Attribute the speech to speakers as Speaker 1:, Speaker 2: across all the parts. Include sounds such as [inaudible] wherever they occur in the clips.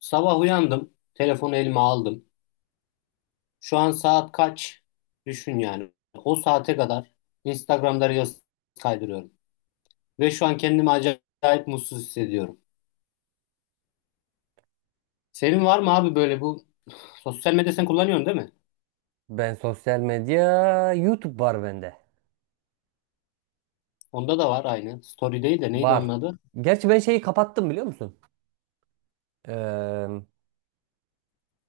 Speaker 1: Sabah uyandım, telefonu elime aldım. Şu an saat kaç? Düşün yani. O saate kadar Instagram'da Reels kaydırıyorum. Ve şu an kendimi acayip mutsuz hissediyorum. Senin var mı abi böyle bu sosyal medya sen kullanıyorsun değil mi?
Speaker 2: Ben sosyal medya, YouTube var bende.
Speaker 1: Onda da var aynı. Story değil de neydi onun
Speaker 2: Var.
Speaker 1: adı?
Speaker 2: Gerçi ben şeyi kapattım biliyor musun? Ee,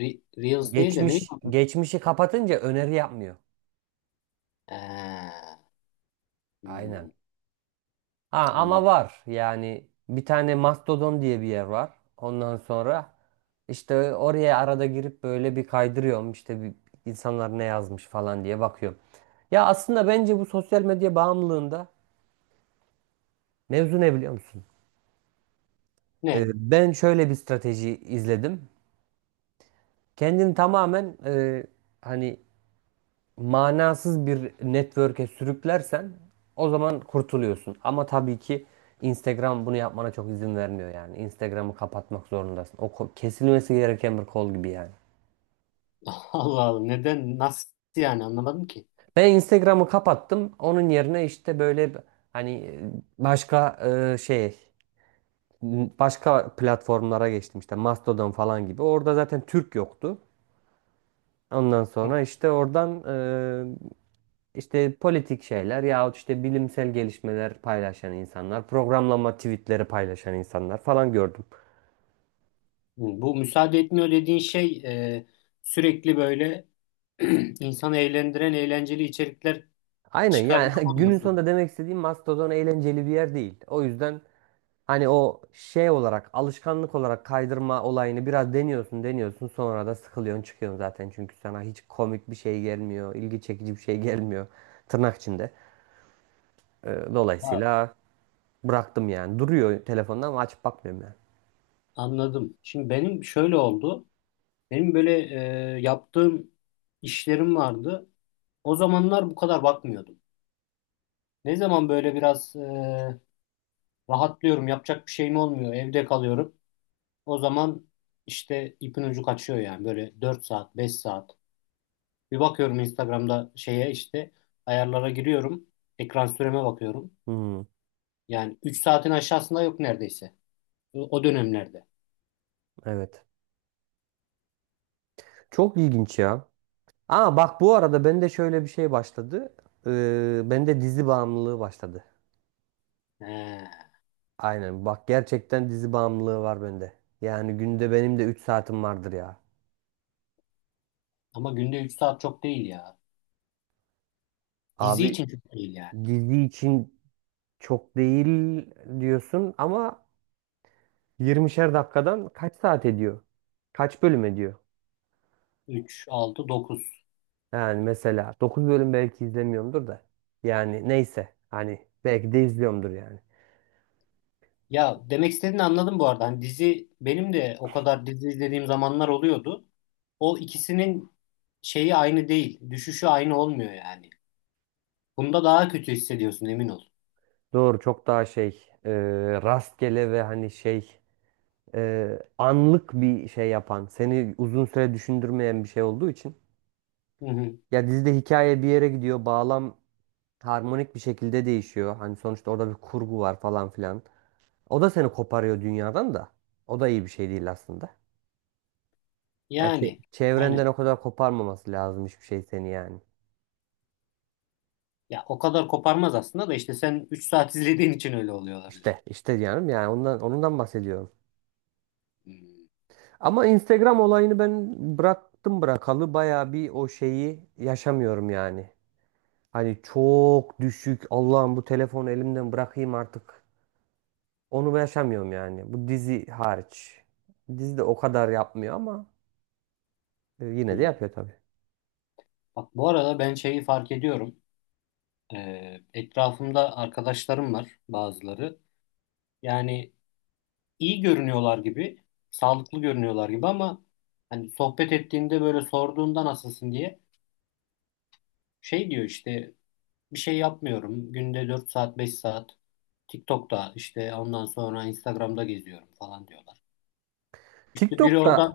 Speaker 1: Reels değil de neydi,
Speaker 2: geçmiş
Speaker 1: onun adı?
Speaker 2: geçmişi kapatınca öneri yapmıyor.
Speaker 1: Ee,
Speaker 2: Aynen.
Speaker 1: hmm,
Speaker 2: Ha ama
Speaker 1: anladım.
Speaker 2: var. Yani bir tane Mastodon diye bir yer var. Ondan sonra işte oraya arada girip böyle bir kaydırıyorum. İşte bir, insanlar ne yazmış falan diye bakıyorum. Ya aslında bence bu sosyal medya bağımlılığında mevzu ne biliyor musun? Ee,
Speaker 1: Ne?
Speaker 2: ben şöyle bir strateji izledim. Kendini tamamen hani manasız bir network'e sürüklersen o zaman kurtuluyorsun. Ama tabii ki Instagram bunu yapmana çok izin vermiyor yani. Instagram'ı kapatmak zorundasın. O kesilmesi gereken bir kol gibi yani.
Speaker 1: [laughs] Allah Allah neden nasıl yani anlamadım ki.
Speaker 2: Ben Instagram'ı kapattım. Onun yerine işte böyle hani başka şey başka platformlara geçtim işte Mastodon falan gibi. Orada zaten Türk yoktu. Ondan
Speaker 1: Hı.
Speaker 2: sonra işte oradan e, İşte politik şeyler yahut işte bilimsel gelişmeler paylaşan insanlar, programlama tweetleri paylaşan insanlar falan gördüm.
Speaker 1: Bu müsaade etmiyor dediğin şey, e, sürekli böyle [clears throat] İnsanı eğlendiren eğlenceli içerikler
Speaker 2: Aynen yani
Speaker 1: çıkarıyor
Speaker 2: [laughs] günün
Speaker 1: olması mı?
Speaker 2: sonunda demek istediğim Mastodon eğlenceli bir yer değil. O yüzden hani o şey olarak alışkanlık olarak kaydırma olayını biraz deniyorsun deniyorsun sonra da sıkılıyorsun çıkıyorsun zaten. Çünkü sana hiç komik bir şey gelmiyor, ilgi çekici bir şey gelmiyor tırnak içinde.
Speaker 1: Ha,
Speaker 2: Dolayısıyla bıraktım yani duruyor telefonda ama açıp bakmıyorum yani.
Speaker 1: anladım. Şimdi benim şöyle oldu. Benim böyle yaptığım işlerim vardı. O zamanlar bu kadar bakmıyordum. Ne zaman böyle biraz rahatlıyorum, yapacak bir şeyim olmuyor, evde kalıyorum. O zaman işte ipin ucu kaçıyor yani böyle 4 saat, 5 saat. Bir bakıyorum Instagram'da şeye işte ayarlara giriyorum. Ekran süreme bakıyorum.
Speaker 2: Hmm,
Speaker 1: Yani 3 saatin aşağısında yok neredeyse. O dönemlerde.
Speaker 2: evet. Çok ilginç ya. Aa bak bu arada bende şöyle bir şey başladı. Bende dizi bağımlılığı başladı.
Speaker 1: He.
Speaker 2: Aynen bak gerçekten dizi bağımlılığı var bende. Yani günde benim de 3 saatim vardır ya.
Speaker 1: Ama günde 3 saat çok değil ya. Dizi
Speaker 2: Abi
Speaker 1: için çok değil yani.
Speaker 2: dizi için çok değil diyorsun ama 20'şer dakikadan kaç saat ediyor? Kaç bölüm ediyor?
Speaker 1: Üç altı dokuz.
Speaker 2: Yani mesela 9 bölüm belki izlemiyorumdur da. Yani neyse hani belki de izliyorumdur yani.
Speaker 1: Ya demek istediğini anladım bu arada. Hani dizi benim de o kadar dizi izlediğim zamanlar oluyordu. O ikisinin şeyi aynı değil. Düşüşü aynı olmuyor yani. Bunda daha kötü hissediyorsun, emin ol.
Speaker 2: Doğru çok daha şey rastgele ve hani şey anlık bir şey yapan, seni uzun süre düşündürmeyen bir şey olduğu için.
Speaker 1: Hı hı.
Speaker 2: Ya dizide hikaye bir yere gidiyor, bağlam harmonik bir şekilde değişiyor. Hani sonuçta orada bir kurgu var falan filan. O da seni koparıyor dünyadan da. O da iyi bir şey değil aslında. Ya
Speaker 1: Yani
Speaker 2: çevrenden
Speaker 1: aynen.
Speaker 2: o kadar koparmaması lazım hiçbir şey seni yani.
Speaker 1: Ya o kadar koparmaz aslında da işte sen 3 saat izlediğin için öyle oluyor olabilir.
Speaker 2: İşte, işte diyorum yani ondan bahsediyorum.
Speaker 1: Hmm.
Speaker 2: Ama Instagram olayını ben bıraktım bırakalı bayağı bir o şeyi yaşamıyorum yani. Hani çok düşük. Allah'ım bu telefonu elimden bırakayım artık. Onu yaşamıyorum yani. Bu dizi hariç. Dizi de o kadar yapmıyor ama yine de
Speaker 1: Hmm.
Speaker 2: yapıyor tabii.
Speaker 1: Bak bu arada ben şeyi fark ediyorum. Etrafımda arkadaşlarım var bazıları. Yani iyi görünüyorlar gibi, sağlıklı görünüyorlar gibi ama hani sohbet ettiğinde böyle sorduğunda nasılsın diye şey diyor işte, bir şey yapmıyorum. Günde 4 saat 5 saat TikTok'ta işte ondan sonra Instagram'da geziyorum falan diyorlar. İşte biri
Speaker 2: TikTok'ta.
Speaker 1: oradan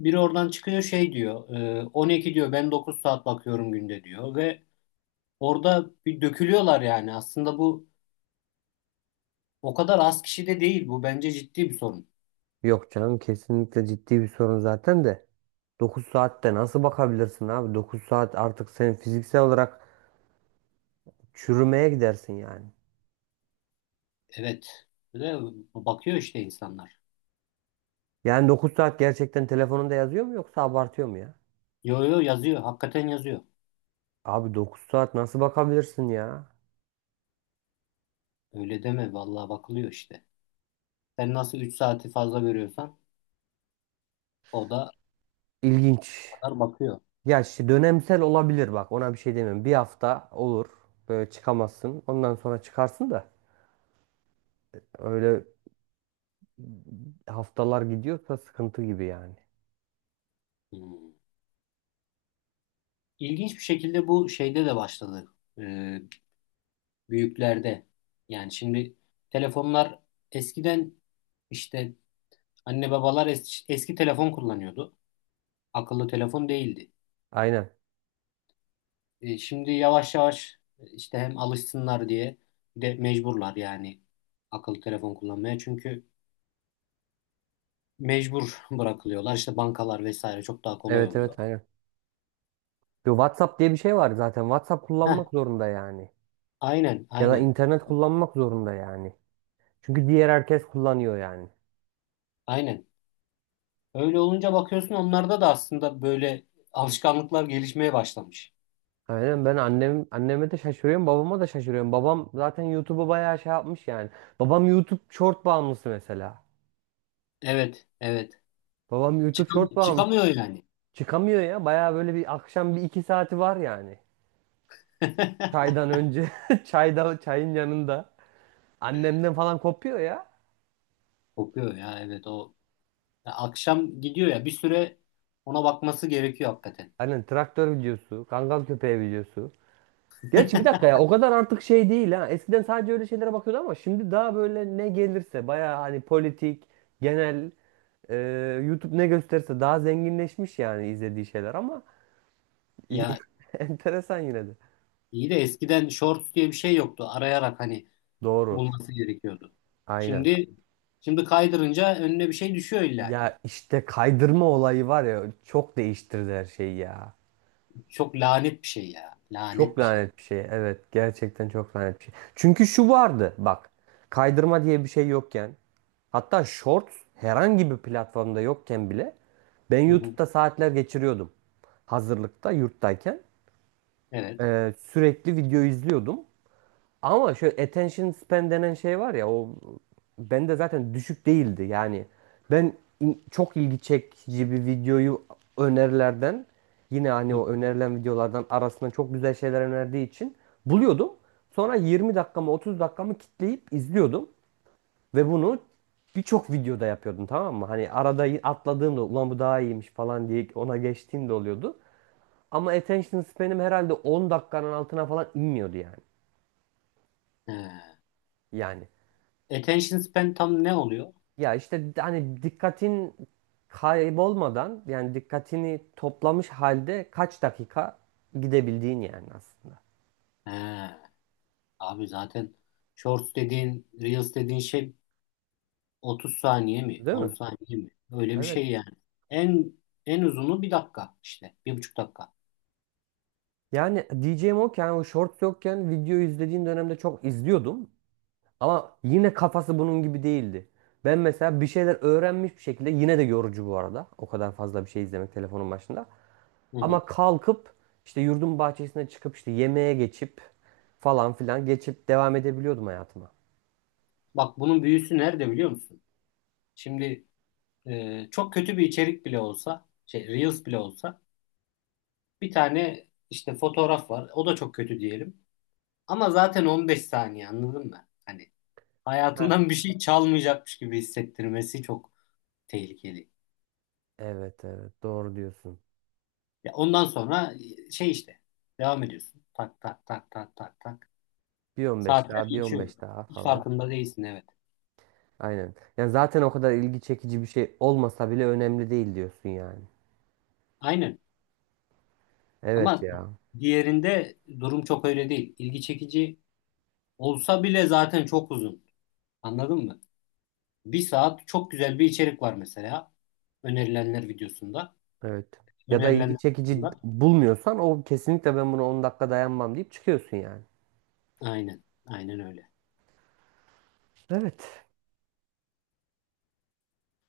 Speaker 1: biri oradan çıkıyor şey diyor, 12 diyor ben 9 saat bakıyorum günde diyor ve orada bir dökülüyorlar yani. Aslında bu o kadar az kişi de değil. Bu bence ciddi bir sorun.
Speaker 2: Yok canım, kesinlikle ciddi bir sorun zaten de. 9 saatte nasıl bakabilirsin abi? 9 saat artık sen fiziksel olarak çürümeye gidersin yani.
Speaker 1: Evet. Ve bakıyor işte insanlar.
Speaker 2: Yani 9 saat gerçekten telefonunda yazıyor mu yoksa abartıyor mu ya?
Speaker 1: Yo yo, yazıyor. Hakikaten yazıyor.
Speaker 2: Abi 9 saat nasıl bakabilirsin ya?
Speaker 1: Öyle deme. Vallahi bakılıyor işte. Sen nasıl 3 saati fazla veriyorsan, o da o
Speaker 2: İlginç.
Speaker 1: kadar bakıyor.
Speaker 2: Ya işte dönemsel olabilir bak ona bir şey demiyorum. Bir hafta olur böyle çıkamazsın. Ondan sonra çıkarsın da öyle haftalar gidiyorsa sıkıntı gibi yani.
Speaker 1: Hmm. İlginç bir şekilde bu şeyde de başladı. Ee, Büyüklerde. Yani şimdi telefonlar eskiden işte anne babalar eski telefon kullanıyordu. Akıllı telefon değildi.
Speaker 2: Aynen.
Speaker 1: Şimdi yavaş yavaş işte hem alışsınlar diye bir de mecburlar yani akıllı telefon kullanmaya. Çünkü mecbur bırakılıyorlar. İşte bankalar vesaire çok daha kolay
Speaker 2: Evet
Speaker 1: oluyor.
Speaker 2: evet aynen. Yo, WhatsApp diye bir şey var zaten. WhatsApp
Speaker 1: Heh,
Speaker 2: kullanmak zorunda yani.
Speaker 1: aynen,
Speaker 2: Ya da
Speaker 1: aynen,
Speaker 2: internet kullanmak zorunda yani. Çünkü diğer herkes kullanıyor yani.
Speaker 1: aynen. Öyle olunca bakıyorsun onlarda da aslında böyle alışkanlıklar gelişmeye başlamış.
Speaker 2: Aynen ben anneme de şaşırıyorum, babama da şaşırıyorum. Babam zaten YouTube'u bayağı şey yapmış yani. Babam YouTube short bağımlısı mesela.
Speaker 1: Evet, evet.
Speaker 2: Babam YouTube short bağımlısı.
Speaker 1: Çıkamıyor yani.
Speaker 2: Çıkamıyor ya. Bayağı böyle bir akşam bir iki saati var yani.
Speaker 1: [laughs]
Speaker 2: Çaydan önce. [laughs] Çayın yanında. Annemden falan kopuyor ya.
Speaker 1: Kokuyor ya, evet o. Ya akşam gidiyor ya bir süre ona bakması gerekiyor hakikaten.
Speaker 2: Hani traktör videosu, kangal köpeği videosu. Gerçi bir dakika
Speaker 1: [laughs]
Speaker 2: ya o kadar artık şey değil ha. Eskiden sadece öyle şeylere bakıyordu ama şimdi daha böyle ne gelirse bayağı hani politik, genel, e, YouTube ne gösterirse daha zenginleşmiş yani izlediği şeyler ama
Speaker 1: Ya
Speaker 2: [laughs] enteresan yine de.
Speaker 1: iyi de eskiden shorts diye bir şey yoktu. Arayarak hani
Speaker 2: Doğru.
Speaker 1: bulması gerekiyordu.
Speaker 2: Aynen.
Speaker 1: Şimdi şimdi kaydırınca önüne bir şey düşüyor illaki.
Speaker 2: Ya işte kaydırma olayı var ya çok değiştirdi her şeyi ya.
Speaker 1: Çok lanet bir şey ya.
Speaker 2: Çok
Speaker 1: Lanet bir şey.
Speaker 2: lanet bir şey. Evet, gerçekten çok lanet bir şey. Çünkü şu vardı bak. Kaydırma diye bir şey yokken hatta Shorts herhangi bir platformda yokken bile ben
Speaker 1: Hı hı.
Speaker 2: YouTube'da saatler geçiriyordum. Hazırlıkta, yurttayken
Speaker 1: Evet.
Speaker 2: Sürekli video izliyordum. Ama şöyle attention span denen şey var ya o bende zaten düşük değildi. Yani ben çok ilgi çekici bir videoyu önerilerden yine hani
Speaker 1: Hı.
Speaker 2: o önerilen videolardan arasından çok güzel şeyler önerdiği için buluyordum. Sonra 20 dakikamı 30 dakikamı kitleyip izliyordum ve bunu birçok videoda yapıyordum, tamam mı? Hani arada atladığım da ulan bu daha iyiymiş falan diye ona geçtiğim de oluyordu. Ama attention span'im herhalde 10 dakikanın altına falan inmiyordu yani.
Speaker 1: He.
Speaker 2: Yani.
Speaker 1: Attention span tam ne oluyor?
Speaker 2: Ya işte hani dikkatin kaybolmadan yani dikkatini toplamış halde kaç dakika gidebildiğin yani aslında.
Speaker 1: He. Abi zaten shorts dediğin, reels dediğin şey 30 saniye mi?
Speaker 2: Değil
Speaker 1: 10
Speaker 2: mi?
Speaker 1: saniye mi? Öyle bir
Speaker 2: Evet.
Speaker 1: şey yani. En en uzunu bir dakika işte. Bir buçuk dakika.
Speaker 2: Yani diyeceğim o ki yani o shorts yokken video izlediğim dönemde çok izliyordum. Ama yine kafası bunun gibi değildi. Ben mesela bir şeyler öğrenmiş bir şekilde yine de yorucu bu arada. O kadar fazla bir şey izlemek telefonun başında.
Speaker 1: Hı hı.
Speaker 2: Ama kalkıp işte yurdun bahçesine çıkıp işte yemeğe geçip falan filan geçip devam edebiliyordum hayatıma.
Speaker 1: Bak bunun büyüsü nerede biliyor musun? Şimdi çok kötü bir içerik bile olsa, şey reels bile olsa bir tane işte fotoğraf var. O da çok kötü diyelim. Ama zaten 15 saniye anladın mı? Hani
Speaker 2: Heh.
Speaker 1: hayatından bir şey çalmayacakmış gibi hissettirmesi çok tehlikeli.
Speaker 2: Evet evet doğru diyorsun.
Speaker 1: Ya ondan sonra şey işte devam ediyorsun. Tak tak tak tak tak tak.
Speaker 2: Bir 15
Speaker 1: Saatler
Speaker 2: daha bir on
Speaker 1: geçiyor.
Speaker 2: beş daha
Speaker 1: Hiç
Speaker 2: falan.
Speaker 1: farkında değilsin, evet.
Speaker 2: Aynen. Yani zaten o kadar ilgi çekici bir şey olmasa bile önemli değil diyorsun yani.
Speaker 1: Aynen.
Speaker 2: Evet
Speaker 1: Ama
Speaker 2: ya.
Speaker 1: diğerinde durum çok öyle değil. İlgi çekici olsa bile zaten çok uzun. Anladın mı? Bir saat çok güzel bir içerik var mesela. Önerilenler videosunda.
Speaker 2: Evet. Ya da ilgi
Speaker 1: Önerilenler
Speaker 2: çekici
Speaker 1: videosunda.
Speaker 2: bulmuyorsan o kesinlikle ben buna 10 dakika dayanmam deyip çıkıyorsun yani.
Speaker 1: Aynen. Aynen öyle.
Speaker 2: Evet.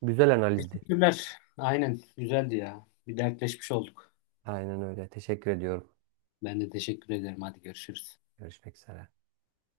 Speaker 2: Güzel analizdi.
Speaker 1: Teşekkürler. Aynen. Güzeldi ya. Bir dertleşmiş olduk.
Speaker 2: Aynen öyle. Teşekkür ediyorum.
Speaker 1: Ben de teşekkür ederim. Hadi görüşürüz.
Speaker 2: Görüşmek üzere.